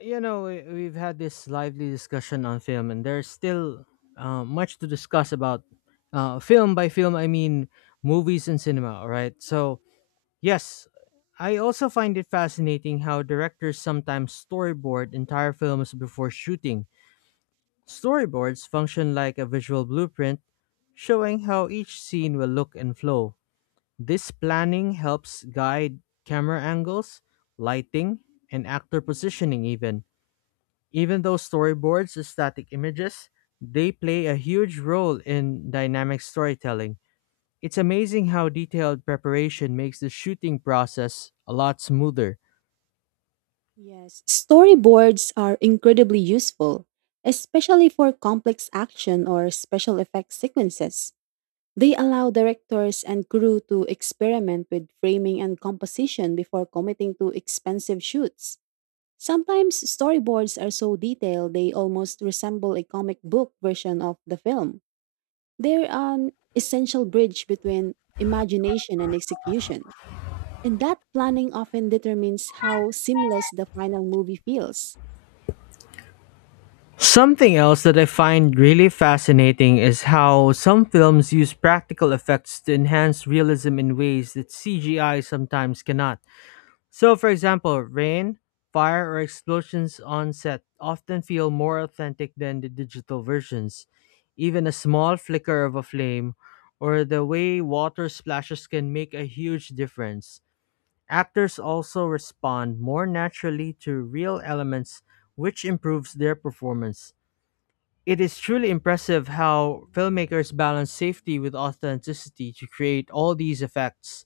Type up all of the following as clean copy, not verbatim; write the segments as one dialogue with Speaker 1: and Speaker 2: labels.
Speaker 1: We've had this lively discussion on film, and there's still much to discuss about film by film. I mean movies and cinema. All right, so yes, I also find it fascinating how directors sometimes storyboard entire films before shooting. Storyboards function like a visual blueprint, showing how each scene will look and flow. This planning helps guide camera angles, lighting, and actor positioning. Even though storyboards are static images, they play a huge role in dynamic storytelling. It's amazing how detailed preparation makes the shooting process a lot smoother.
Speaker 2: Yes, storyboards are incredibly useful, especially for complex action or special effects sequences. They allow directors and crew to experiment with framing and composition before committing to expensive shoots. Sometimes storyboards are so detailed they almost resemble a comic book version of the film. They're an essential bridge between imagination and execution. And that planning often determines how seamless the final movie feels.
Speaker 1: Something else that I find really fascinating is how some films use practical effects to enhance realism in ways that CGI sometimes cannot. So, for example, rain, fire, or explosions on set often feel more authentic than the digital versions. Even a small flicker of a flame or the way water splashes can make a huge difference. Actors also respond more naturally to real elements, which improves their performance. It is truly impressive how filmmakers balance safety with authenticity to create all these effects.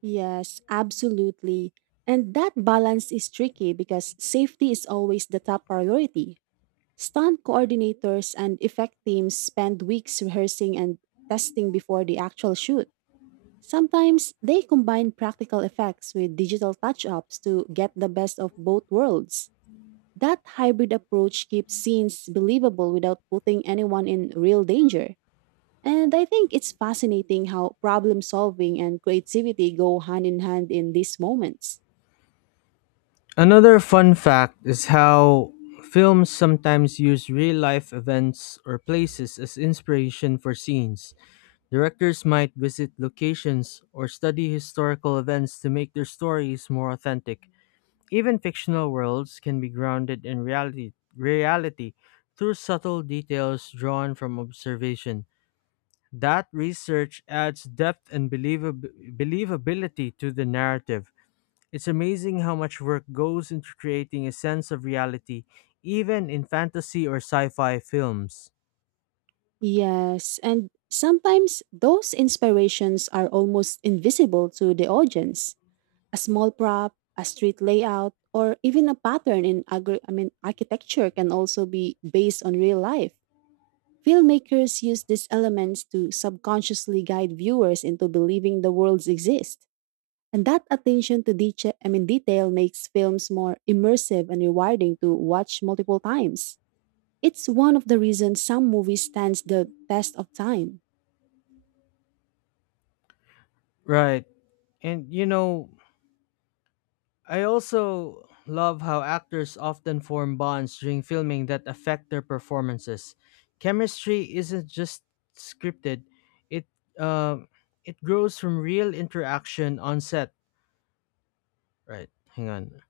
Speaker 2: Yes, absolutely. And that balance is tricky because safety is always the top priority. Stunt coordinators and effect teams spend weeks rehearsing and testing before the actual shoot. Sometimes they combine practical effects with digital touch ups to get the best of both worlds. That hybrid approach keeps scenes believable without putting anyone in real danger. And I think it's fascinating how problem solving and creativity go hand in hand in these moments.
Speaker 1: Another fun fact is how films sometimes use real life events or places as inspiration for scenes. Directors might visit locations or study historical events to make their stories more authentic. Even fictional worlds can be grounded in reality through subtle details drawn from observation. That research adds depth and believability to the narrative. It's amazing how much work goes into creating a sense of reality, even in fantasy or sci fi films.
Speaker 2: Yes, and sometimes those inspirations are almost invisible to the audience. A small prop, a street layout, or even a pattern in architecture can also be based on real life. Filmmakers use these elements to subconsciously guide viewers into believing the worlds exist. And that attention to detail makes films more immersive and rewarding to watch multiple times. It's one of the reasons some movies stands the test of time.
Speaker 1: Right. And you know, I also love how actors often form bonds during filming that affect their performances. Chemistry isn't just scripted, it, uh, it grows from real interaction on set. Right. Hang on.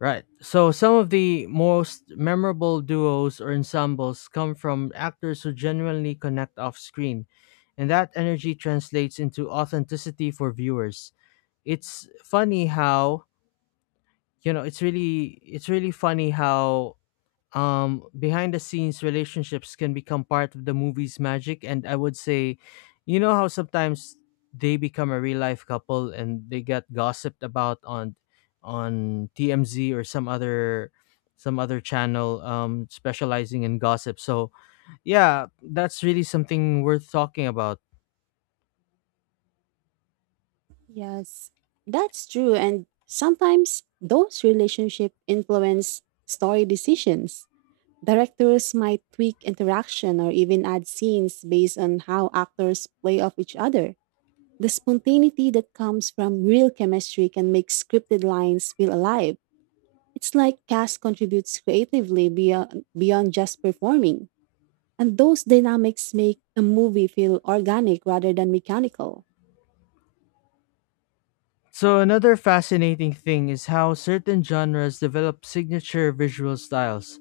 Speaker 1: Right. So some of the most memorable duos or ensembles come from actors who genuinely connect off screen, and that energy translates into authenticity for viewers. It's funny how, it's really funny how behind the scenes relationships can become part of the movie's magic. And I would say, you know, how sometimes they become a real life couple and they get gossiped about on TMZ or some other, some other channel specializing in gossip. So yeah, that's really something worth talking about.
Speaker 2: Yes, that's true. And sometimes those relationships influence story decisions. Directors might tweak interaction or even add scenes based on how actors play off each other. The spontaneity that comes from real chemistry can make scripted lines feel alive. It's like cast contributes creatively beyond just performing, and those dynamics make a movie feel organic rather than mechanical.
Speaker 1: So another fascinating thing is how certain genres develop signature visual styles.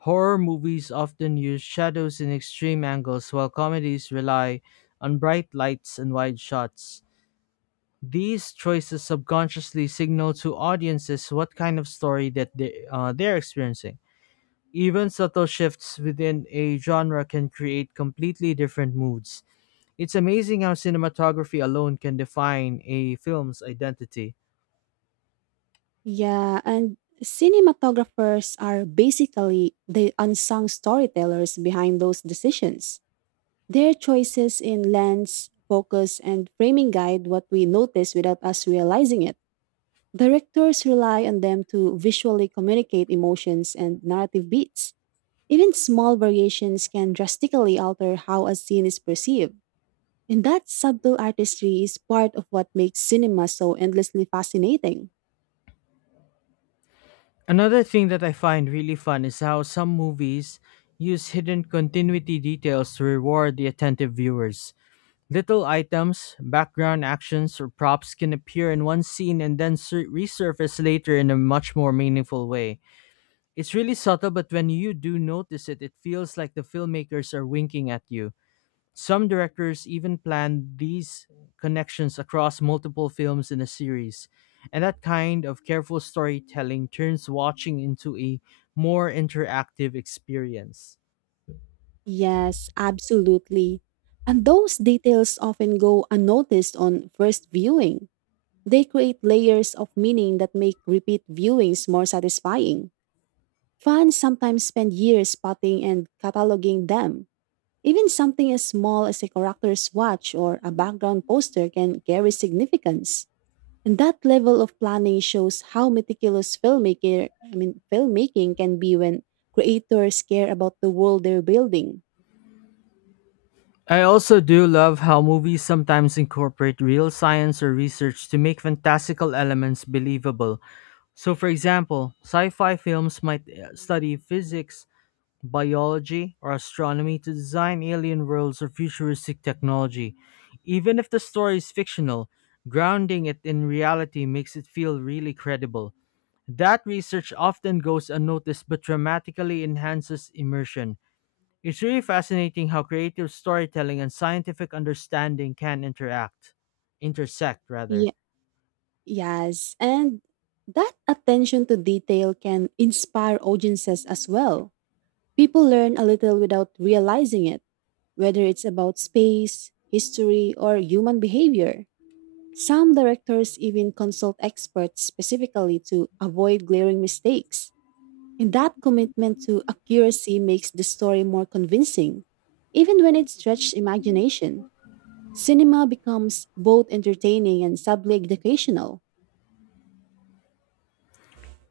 Speaker 1: Horror movies often use shadows in extreme angles, while comedies rely on bright lights and wide shots. These choices subconsciously signal to audiences what kind of story they're experiencing. Even subtle shifts within a genre can create completely different moods. It's amazing how cinematography alone can define a film's identity.
Speaker 2: Yeah, and cinematographers are basically the unsung storytellers behind those decisions. Their choices in lens, focus, and framing guide what we notice without us realizing it. Directors rely on them to visually communicate emotions and narrative beats. Even small variations can drastically alter how a scene is perceived, and that subtle artistry is part of what makes cinema so endlessly fascinating.
Speaker 1: Another thing that I find really fun is how some movies use hidden continuity details to reward the attentive viewers. Little items, background actions, or props can appear in one scene and then resurface later in a much more meaningful way. It's really subtle, but when you do notice it, it feels like the filmmakers are winking at you. Some directors even planned these connections across multiple films in a series, and that kind of careful storytelling turns watching into a more interactive experience.
Speaker 2: Yes, absolutely. And those details often go unnoticed on first viewing. They create layers of meaning that make repeat viewings more satisfying. Fans sometimes spend years spotting and cataloging them. Even something as small as a character's watch or a background poster can carry significance. And that level of planning shows how meticulous filmmaking can be when creators care about the world they're building.
Speaker 1: I also do love how movies sometimes incorporate real science or research to make fantastical elements believable. So, for example, sci fi films might study physics, biology, or astronomy to design alien worlds or futuristic technology. Even if the story is fictional, grounding it in reality makes it feel really credible. That research often goes unnoticed but dramatically enhances immersion. It's really fascinating how creative storytelling and scientific understanding can intersect rather.
Speaker 2: Yeah, yes, and that attention to detail can inspire audiences as well. People learn a little without realizing it, whether it's about space, history, or human behavior. Some directors even consult experts specifically to avoid glaring mistakes. And that commitment to accuracy makes the story more convincing. Even when it stretches imagination, cinema becomes both entertaining and subtly educational.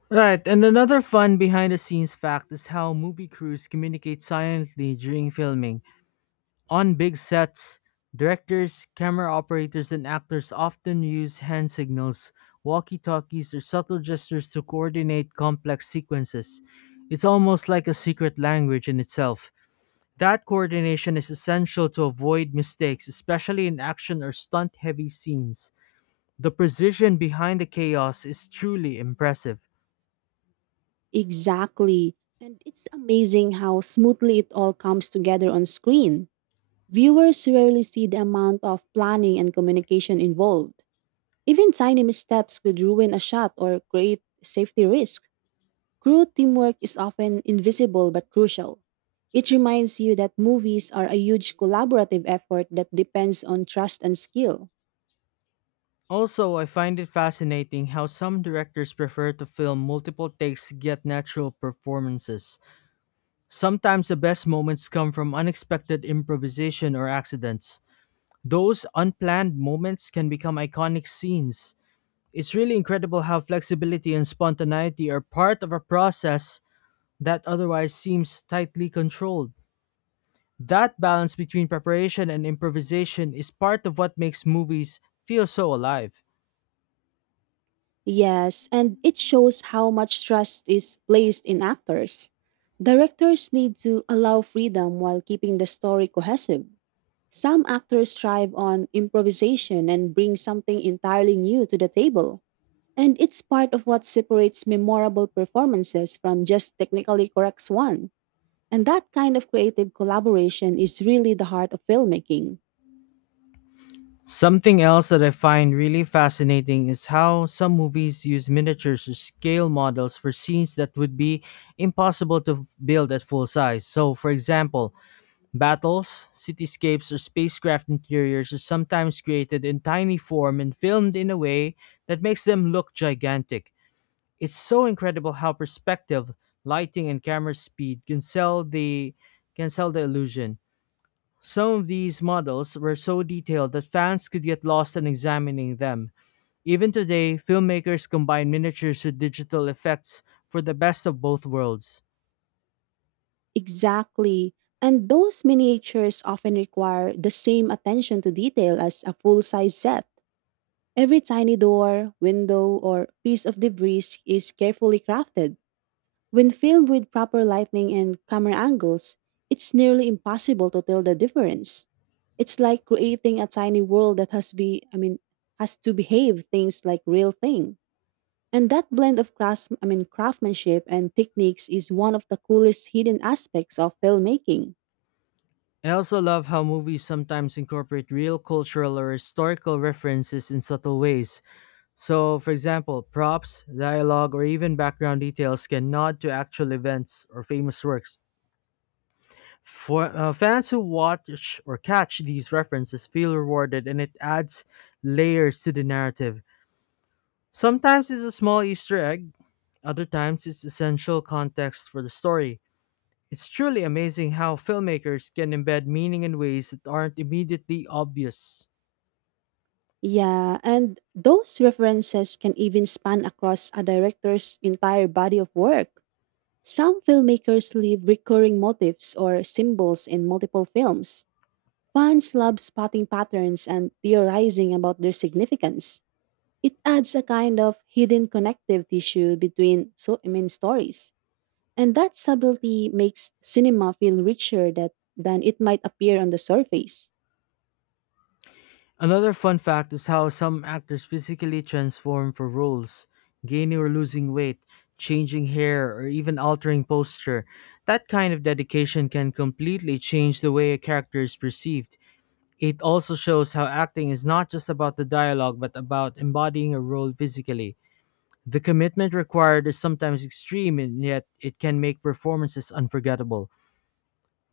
Speaker 1: Right, and another fun behind the scenes fact is how movie crews communicate silently during filming. On big sets, directors, camera operators, and actors often use hand signals, walkie talkies, or subtle gestures to coordinate complex sequences. It's almost like a secret language in itself. That coordination is essential to avoid mistakes, especially in action or stunt heavy scenes. The precision behind the chaos is truly impressive.
Speaker 2: Exactly. And it's amazing how smoothly it all comes together on screen. Viewers rarely see the amount of planning and communication involved. Even tiny missteps could ruin a shot or create safety risk. Crew teamwork is often invisible but crucial. It reminds you that movies are a huge collaborative effort that depends on trust and skill.
Speaker 1: Also, I find it fascinating how some directors prefer to film multiple takes to get natural performances. Sometimes the best moments come from unexpected improvisation or accidents. Those unplanned moments can become iconic scenes. It's really incredible how flexibility and spontaneity are part of a process that otherwise seems tightly controlled. That balance between preparation and improvisation is part of what makes movies feel so alive.
Speaker 2: Yes, and it shows how much trust is placed in actors. Directors need to allow freedom while keeping the story cohesive. Some actors thrive on improvisation and bring something entirely new to the table. And it's part of what separates memorable performances from just technically correct ones. And that kind of creative collaboration is really the heart of filmmaking.
Speaker 1: Something else that I find really fascinating is how some movies use miniatures or scale models for scenes that would be impossible to build at full size. So, for example, battles, cityscapes, or spacecraft interiors are sometimes created in tiny form and filmed in a way that makes them look gigantic. It's so incredible how perspective, lighting, and camera speed can sell the illusion. Some of these models were so detailed that fans could get lost in examining them. Even today, filmmakers combine miniatures with digital effects for the best of both worlds.
Speaker 2: Exactly. And those miniatures often require the same attention to detail as a full size set. Every tiny door, window, or piece of debris is carefully crafted. When filmed with proper lighting and camera angles, it's nearly impossible to tell the difference. It's like creating a tiny world that has be I mean has to behave things like real thing. And that blend of craftsmanship and techniques is one of the coolest hidden aspects of filmmaking.
Speaker 1: I also love how movies sometimes incorporate real cultural or historical references in subtle ways. So, for example, props, dialogue, or even background details can nod to actual events or famous works. For fans who watch or catch these references, feel rewarded, and it adds layers to the narrative. Sometimes it's a small Easter egg, other times it's essential context for the story. It's truly amazing how filmmakers can embed meaning in ways that aren't immediately obvious.
Speaker 2: Yeah, and those references can even span across a director's entire body of work. Some filmmakers leave recurring motifs or symbols in multiple films. Fans love spotting patterns and theorizing about their significance. It adds a kind of hidden connective tissue between stories. And that subtlety makes cinema feel richer than it might appear on the surface.
Speaker 1: Another fun fact is how some actors physically transform for roles, gaining or losing weight, changing hair, or even altering posture. That kind of dedication can completely change the way a character is perceived. It also shows how acting is not just about the dialogue but about embodying a role physically. The commitment required is sometimes extreme, and yet it can make performances unforgettable.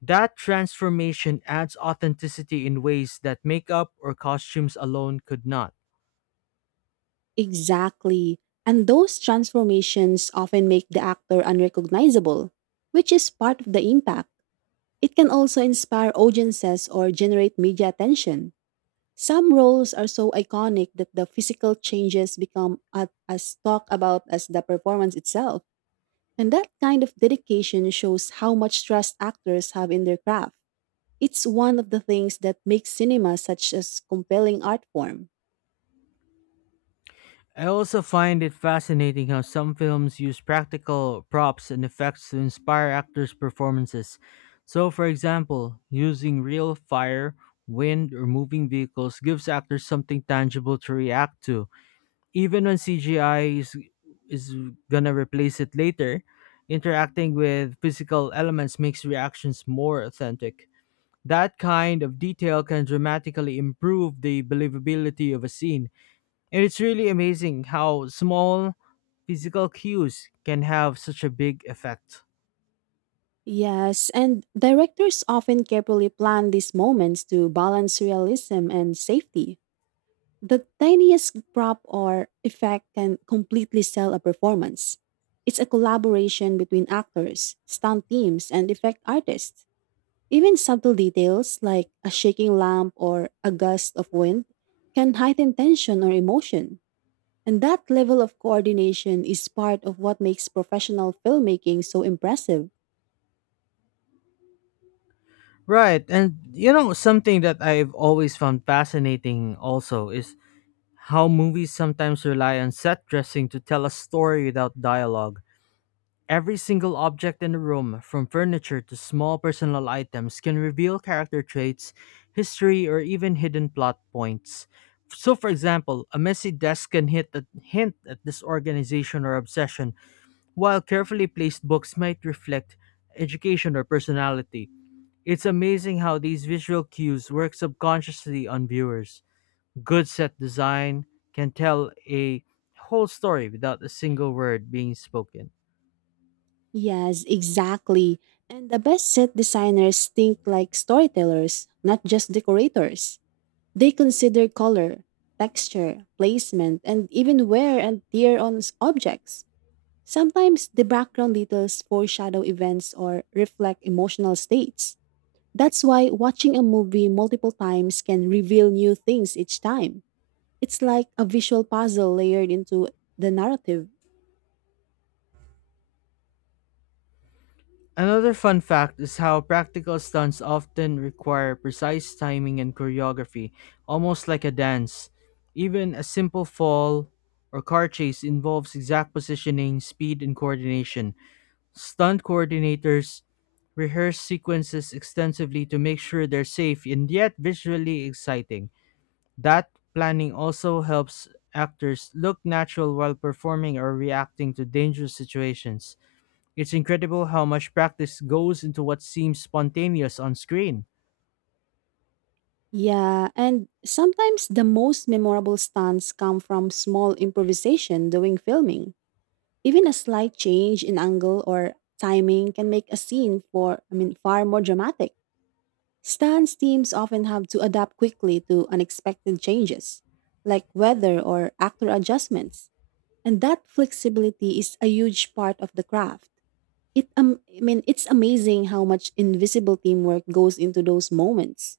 Speaker 1: That transformation adds authenticity in ways that makeup or costumes alone could not.
Speaker 2: Exactly. And those transformations often make the actor unrecognizable, which is part of the impact. It can also inspire audiences or generate media attention. Some roles are so iconic that the physical changes become as talked about as the performance itself. And that kind of dedication shows how much trust actors have in their craft. It's one of the things that makes cinema such a compelling art form.
Speaker 1: I also find it fascinating how some films use practical props and effects to inspire actors' performances. So, for example, using real fire, wind, or moving vehicles gives actors something tangible to react to even when CGI is gonna replace it later. Interacting with physical elements makes reactions more authentic. That kind of detail can dramatically improve the believability of a scene. And it's really amazing how small physical cues can have such a big effect.
Speaker 2: Yes, and directors often carefully plan these moments to balance realism and safety. The tiniest prop or effect can completely sell a performance. It's a collaboration between actors, stunt teams, and effect artists. Even subtle details like a shaking lamp or a gust of wind can heighten tension or emotion. And that level of coordination is part of what makes professional filmmaking so impressive.
Speaker 1: Right. And you know, something that I've always found fascinating also is how movies sometimes rely on set dressing to tell a story without dialogue. Every single object in the room, from furniture to small personal items, can reveal character traits, history, or even hidden plot points. So, for example, a messy desk can hit a hint at disorganization or obsession, while carefully placed books might reflect education or personality. It's amazing how these visual cues work subconsciously on viewers. Good set design can tell a whole story without a single word being spoken.
Speaker 2: Yes, exactly. And the best set designers think like storytellers, not just decorators. They consider color, texture, placement, and even wear and tear on objects. Sometimes the background details foreshadow events or reflect emotional states. That's why watching a movie multiple times can reveal new things each time. It's like a visual puzzle layered into the narrative.
Speaker 1: Another fun fact is how practical stunts often require precise timing and choreography, almost like a dance. Even a simple fall or car chase involves exact positioning, speed, and coordination. Stunt coordinators rehearse sequences extensively to make sure they're safe and yet visually exciting. That planning also helps actors look natural while performing or reacting to dangerous situations. It's incredible how much practice goes into what seems spontaneous on screen.
Speaker 2: Yeah, and sometimes the most memorable stunts come from small improvisation during filming. Even a slight change in angle or timing can make a scene for I mean far more dramatic. Stunts teams often have to adapt quickly to unexpected changes, like weather or actor adjustments. And that flexibility is a huge part of the craft. It I mean it's amazing how much invisible teamwork goes into those moments.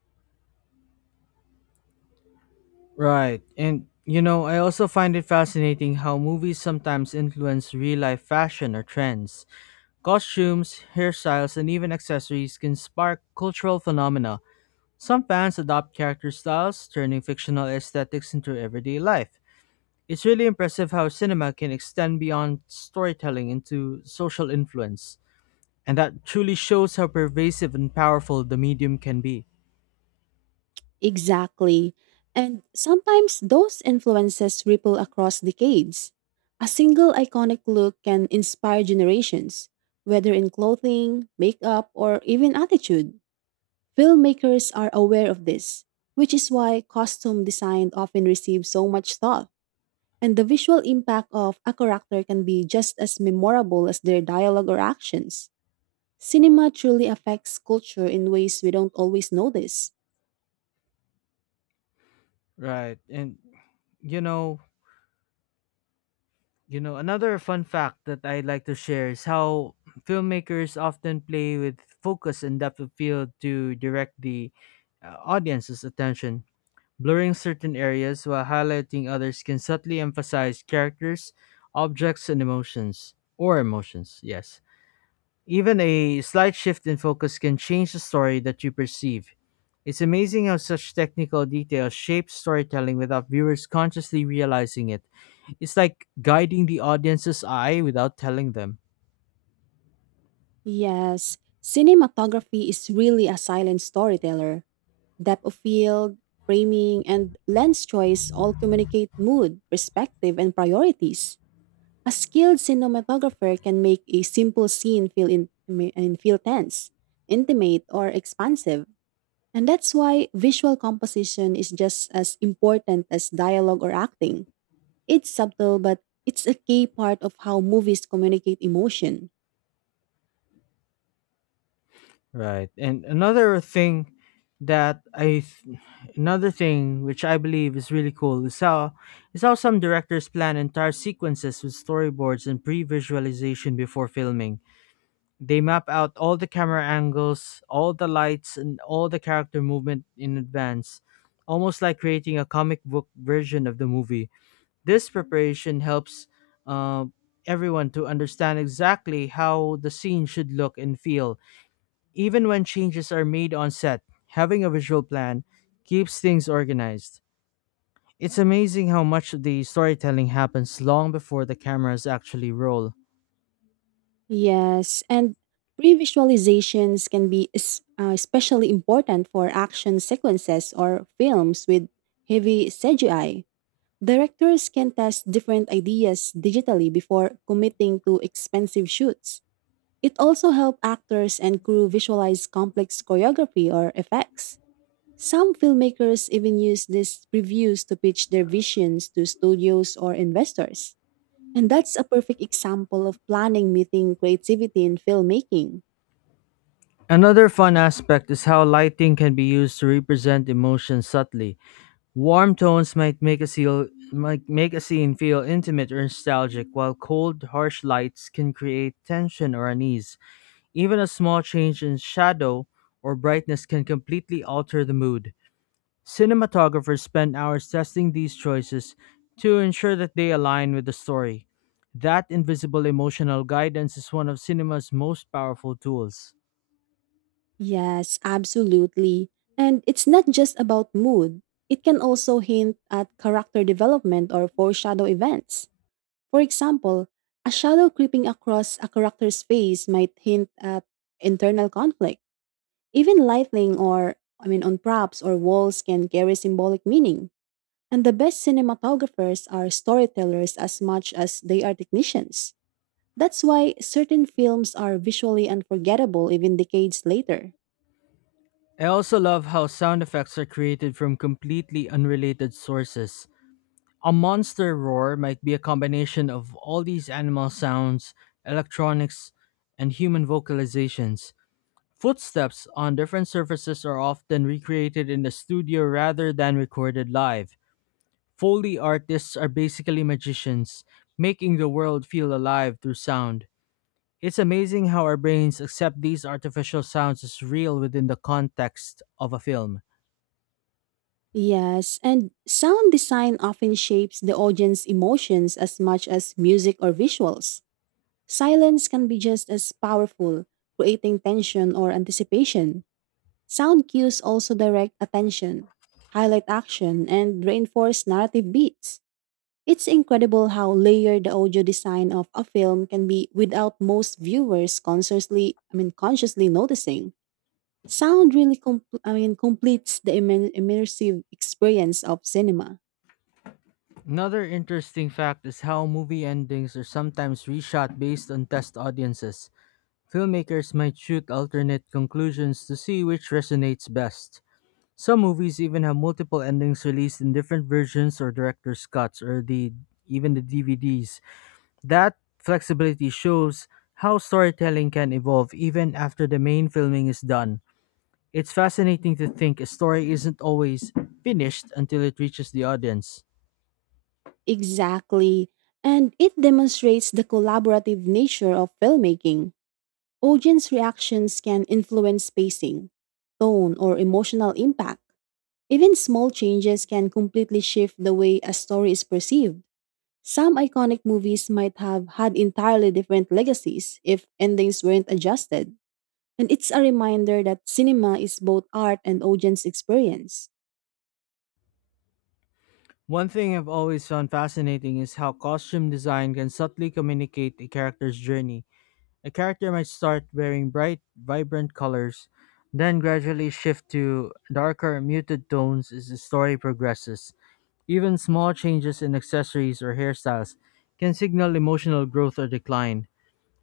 Speaker 1: Right. And you know, I also find it fascinating how movies sometimes influence real life fashion or trends. Costumes, hairstyles, and even accessories can spark cultural phenomena. Some fans adopt character styles, turning fictional aesthetics into everyday life. It's really impressive how cinema can extend beyond storytelling into social influence, and that truly shows how pervasive and powerful the medium can be.
Speaker 2: Exactly. And sometimes those influences ripple across decades. A single iconic look can inspire generations, whether in clothing, makeup, or even attitude. Filmmakers are aware of this, which is why costume design often receives so much thought. And the visual impact of a character can be just as memorable as their dialogue or actions. Cinema truly affects culture in ways we don't always notice.
Speaker 1: Right. And you know, another fun fact that I'd like to share is how filmmakers often play with focus and depth of field to direct the audience's attention. Blurring certain areas while highlighting others can subtly emphasize characters, objects, and emotions. Or emotions, yes. Even a slight shift in focus can change the story that you perceive. It's amazing how such technical details shape storytelling without viewers consciously realizing it. It's like guiding the audience's eye without telling them.
Speaker 2: Yes, cinematography is really a silent storyteller. Depth of field, framing, and lens choice all communicate mood, perspective, and priorities. A skilled cinematographer can make a simple scene feel in, and feel tense, intimate, or expansive. And that's why visual composition is just as important as dialogue or acting. It's subtle, but it's a key part of how movies communicate emotion.
Speaker 1: Right. And that I th- another thing which I believe is really cool is how some directors plan entire sequences with storyboards and pre-visualization before filming. They map out all the camera angles, all the lights, and all the character movement in advance, almost like creating a comic book version of the movie. This preparation helps uh, everyone to understand exactly how the scene should look and feel. Even when changes are made on set, having a visual plan keeps things organized. It's amazing how much the storytelling happens long before the cameras actually roll.
Speaker 2: Yes, and pre-visualizations can be especially important for action sequences or films with heavy CGI. Directors can test different ideas digitally before committing to expensive shoots. It also helps actors and crew visualize complex choreography or effects. Some filmmakers even use these reviews to pitch their visions to studios or investors. And that's a perfect example of planning meeting creativity in filmmaking.
Speaker 1: Another fun aspect is how lighting can be used to represent emotion subtly. Warm tones might make a scene feel intimate or nostalgic, while cold, harsh lights can create tension or unease. Even a small change in shadow or brightness can completely alter the mood. Cinematographers spend hours testing these choices to ensure that they align with the story. That invisible emotional guidance is one of cinema's most powerful tools.
Speaker 2: Yes, absolutely. And it's not just about mood, it can also hint at character development or foreshadow events. For example, a shadow creeping across a character's face might hint at internal conflict. Even lighting, or, I mean, on props or walls can carry symbolic meaning. And the best cinematographers are storytellers as much as they are technicians. That's why certain films are visually unforgettable even decades later.
Speaker 1: I also love how sound effects are created from completely unrelated sources. A monster roar might be a combination of all these animal sounds, electronics, and human vocalizations. Footsteps on different surfaces are often recreated in the studio rather than recorded live. Foley artists are basically magicians, making the world feel alive through sound. It's amazing how our brains accept these artificial sounds as real within the context of a film.
Speaker 2: Yes, and sound design often shapes the audience emotions as much as music or visuals. Silence can be just as powerful, creating tension or anticipation. Sound cues also direct attention, highlight action, and reinforce narrative beats. It's incredible how layered the audio design of a film can be without most viewers consciously noticing. Sound really, completes the immersive experience of cinema.
Speaker 1: Another interesting fact is how movie endings are sometimes reshot based on test audiences. Filmmakers might shoot alternate conclusions to see which resonates best. Some movies even have multiple endings released in different versions or director's cuts, or the even the DVDs. That flexibility shows how storytelling can evolve even after the main filming is done. It's fascinating to think a story isn't always finished until it reaches the audience.
Speaker 2: Exactly, and it demonstrates the collaborative nature of filmmaking. Audience reactions can influence pacing, tone, or emotional impact. Even small changes can completely shift the way a story is perceived. Some iconic movies might have had entirely different legacies if endings weren't adjusted. And it's a reminder that cinema is both art and audience experience.
Speaker 1: One thing I've always found fascinating is how costume design can subtly communicate a character's journey. A character might start wearing bright, vibrant colors, then gradually shift to darker, muted tones as the story progresses. Even small changes in accessories or hairstyles can signal emotional growth or decline.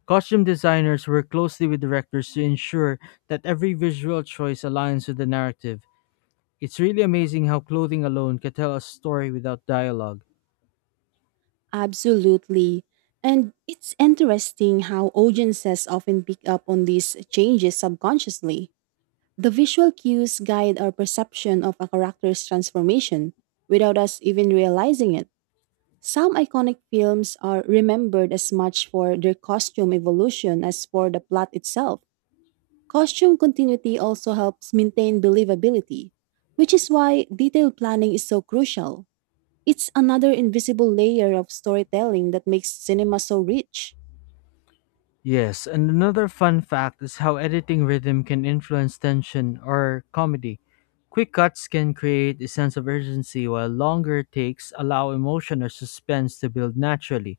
Speaker 1: Costume designers work closely with directors to ensure that every visual choice aligns with the narrative. It's really amazing how clothing alone can tell a story without dialogue.
Speaker 2: Absolutely. And it's interesting how audiences often pick up on these changes subconsciously. The visual cues guide our perception of a character's transformation without us even realizing it. Some iconic films are remembered as much for their costume evolution as for the plot itself. Costume continuity also helps maintain believability, which is why detailed planning is so crucial. It's another invisible layer of storytelling that makes cinema so rich.
Speaker 1: Yes, and another fun fact is how editing rhythm can influence tension or comedy. Quick cuts can create a sense of urgency, while longer takes allow emotion or suspense to build naturally.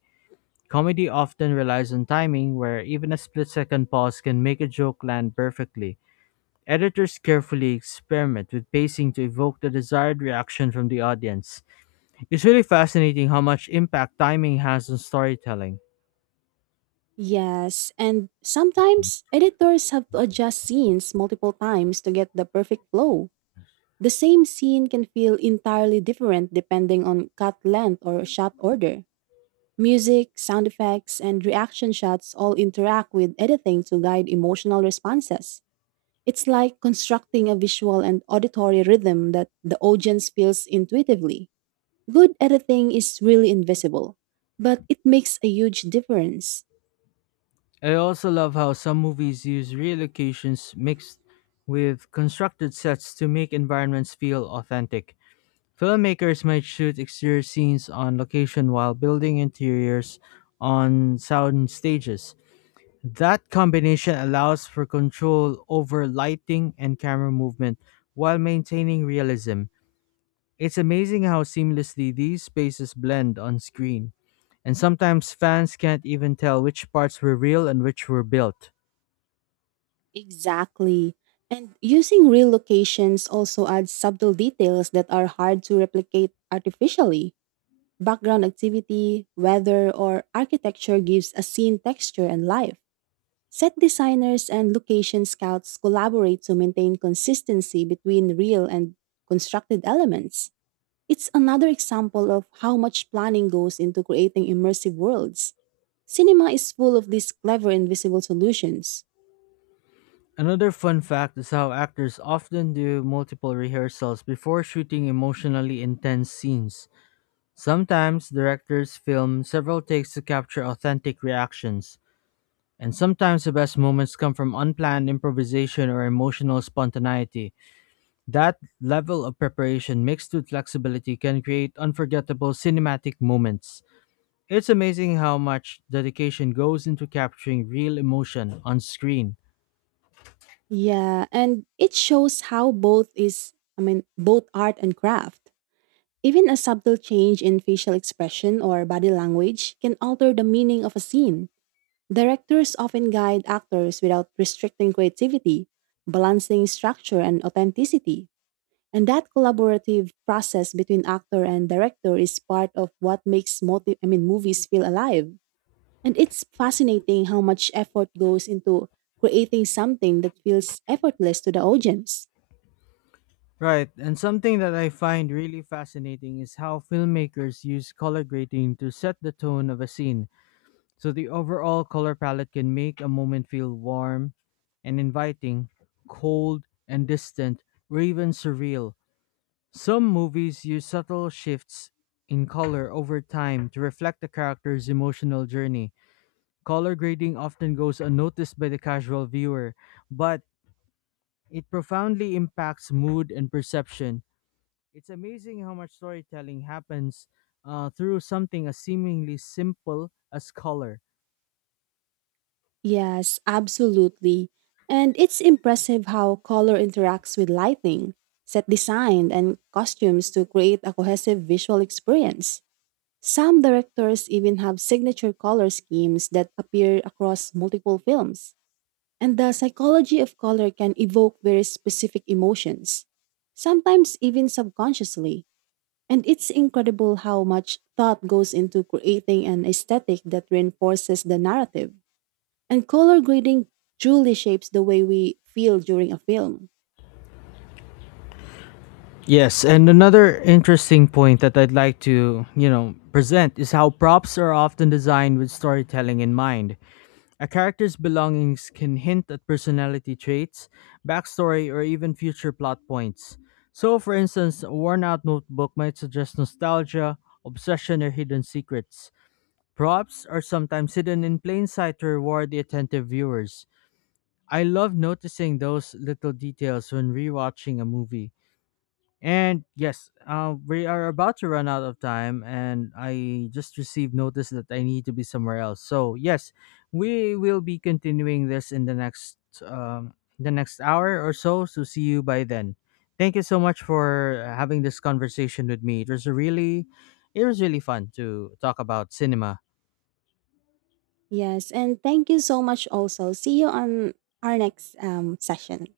Speaker 1: Comedy often relies on timing, where even a split second pause can make a joke land perfectly. Editors carefully experiment with pacing to evoke the desired reaction from the audience. It's really fascinating how much impact timing has on storytelling.
Speaker 2: Yes, and sometimes editors have to adjust scenes multiple times to get the perfect flow. The same scene can feel entirely different depending on cut length or shot order. Music, sound effects, and reaction shots all interact with editing to guide emotional responses. It's like constructing a visual and auditory rhythm that the audience feels intuitively. Good editing is really invisible, but it makes a huge difference.
Speaker 1: I also love how some movies use real locations mixed with constructed sets to make environments feel authentic. Filmmakers might shoot exterior scenes on location while building interiors on sound stages. That combination allows for control over lighting and camera movement while maintaining realism. It's amazing how seamlessly these spaces blend on screen, and sometimes fans can't even tell which parts were real and which were built.
Speaker 2: Exactly. And using real locations also adds subtle details that are hard to replicate artificially. Background activity, weather, or architecture gives a scene texture and life. Set designers and location scouts collaborate to maintain consistency between real and constructed elements. It's another example of how much planning goes into creating immersive worlds. Cinema is full of these clever invisible solutions.
Speaker 1: Another fun fact is how actors often do multiple rehearsals before shooting emotionally intense scenes. Sometimes directors film several takes to capture authentic reactions. And sometimes the best moments come from unplanned improvisation or emotional spontaneity. That level of preparation mixed with flexibility can create unforgettable cinematic moments. It's amazing how much dedication goes into capturing real emotion on screen.
Speaker 2: Yeah, and it shows how both is, I mean, both art and craft. Even a subtle change in facial expression or body language can alter the meaning of a scene. Directors often guide actors without restricting creativity, balancing structure and authenticity. And that collaborative process between actor and director is part of what makes movies feel alive. And it's fascinating how much effort goes into creating something that feels effortless to the audience.
Speaker 1: Right, and something that I find really fascinating is how filmmakers use color grading to set the tone of a scene. So the overall color palette can make a moment feel warm and inviting, cold and distant, or even surreal. Some movies use subtle shifts in color over time to reflect the character's emotional journey. Color grading often goes unnoticed by the casual viewer, but it profoundly impacts mood and perception. It's amazing how much storytelling happens through something as seemingly simple as color.
Speaker 2: Yes, absolutely. And it's impressive how color interacts with lighting, set design, and costumes to create a cohesive visual experience. Some directors even have signature color schemes that appear across multiple films, and the psychology of color can evoke very specific emotions, sometimes even subconsciously. And it's incredible how much thought goes into creating an aesthetic that reinforces the narrative. And color grading truly shapes the way we feel during a film.
Speaker 1: Yes, and another interesting point that I'd like to present is how props are often designed with storytelling in mind. A character's belongings can hint at personality traits, backstory, or even future plot points. So, for instance, a worn out notebook might suggest nostalgia, obsession, or hidden secrets. Props are sometimes hidden in plain sight to reward the attentive viewers. I love noticing those little details when rewatching a movie, and yes, we are about to run out of time, and I just received notice that I need to be somewhere else. So yes, we will be continuing this in the next hour or so. So see you by then. Thank you so much for having this conversation with me. It was really fun to talk about cinema.
Speaker 2: Yes, and thank you so much also. See you on our next session.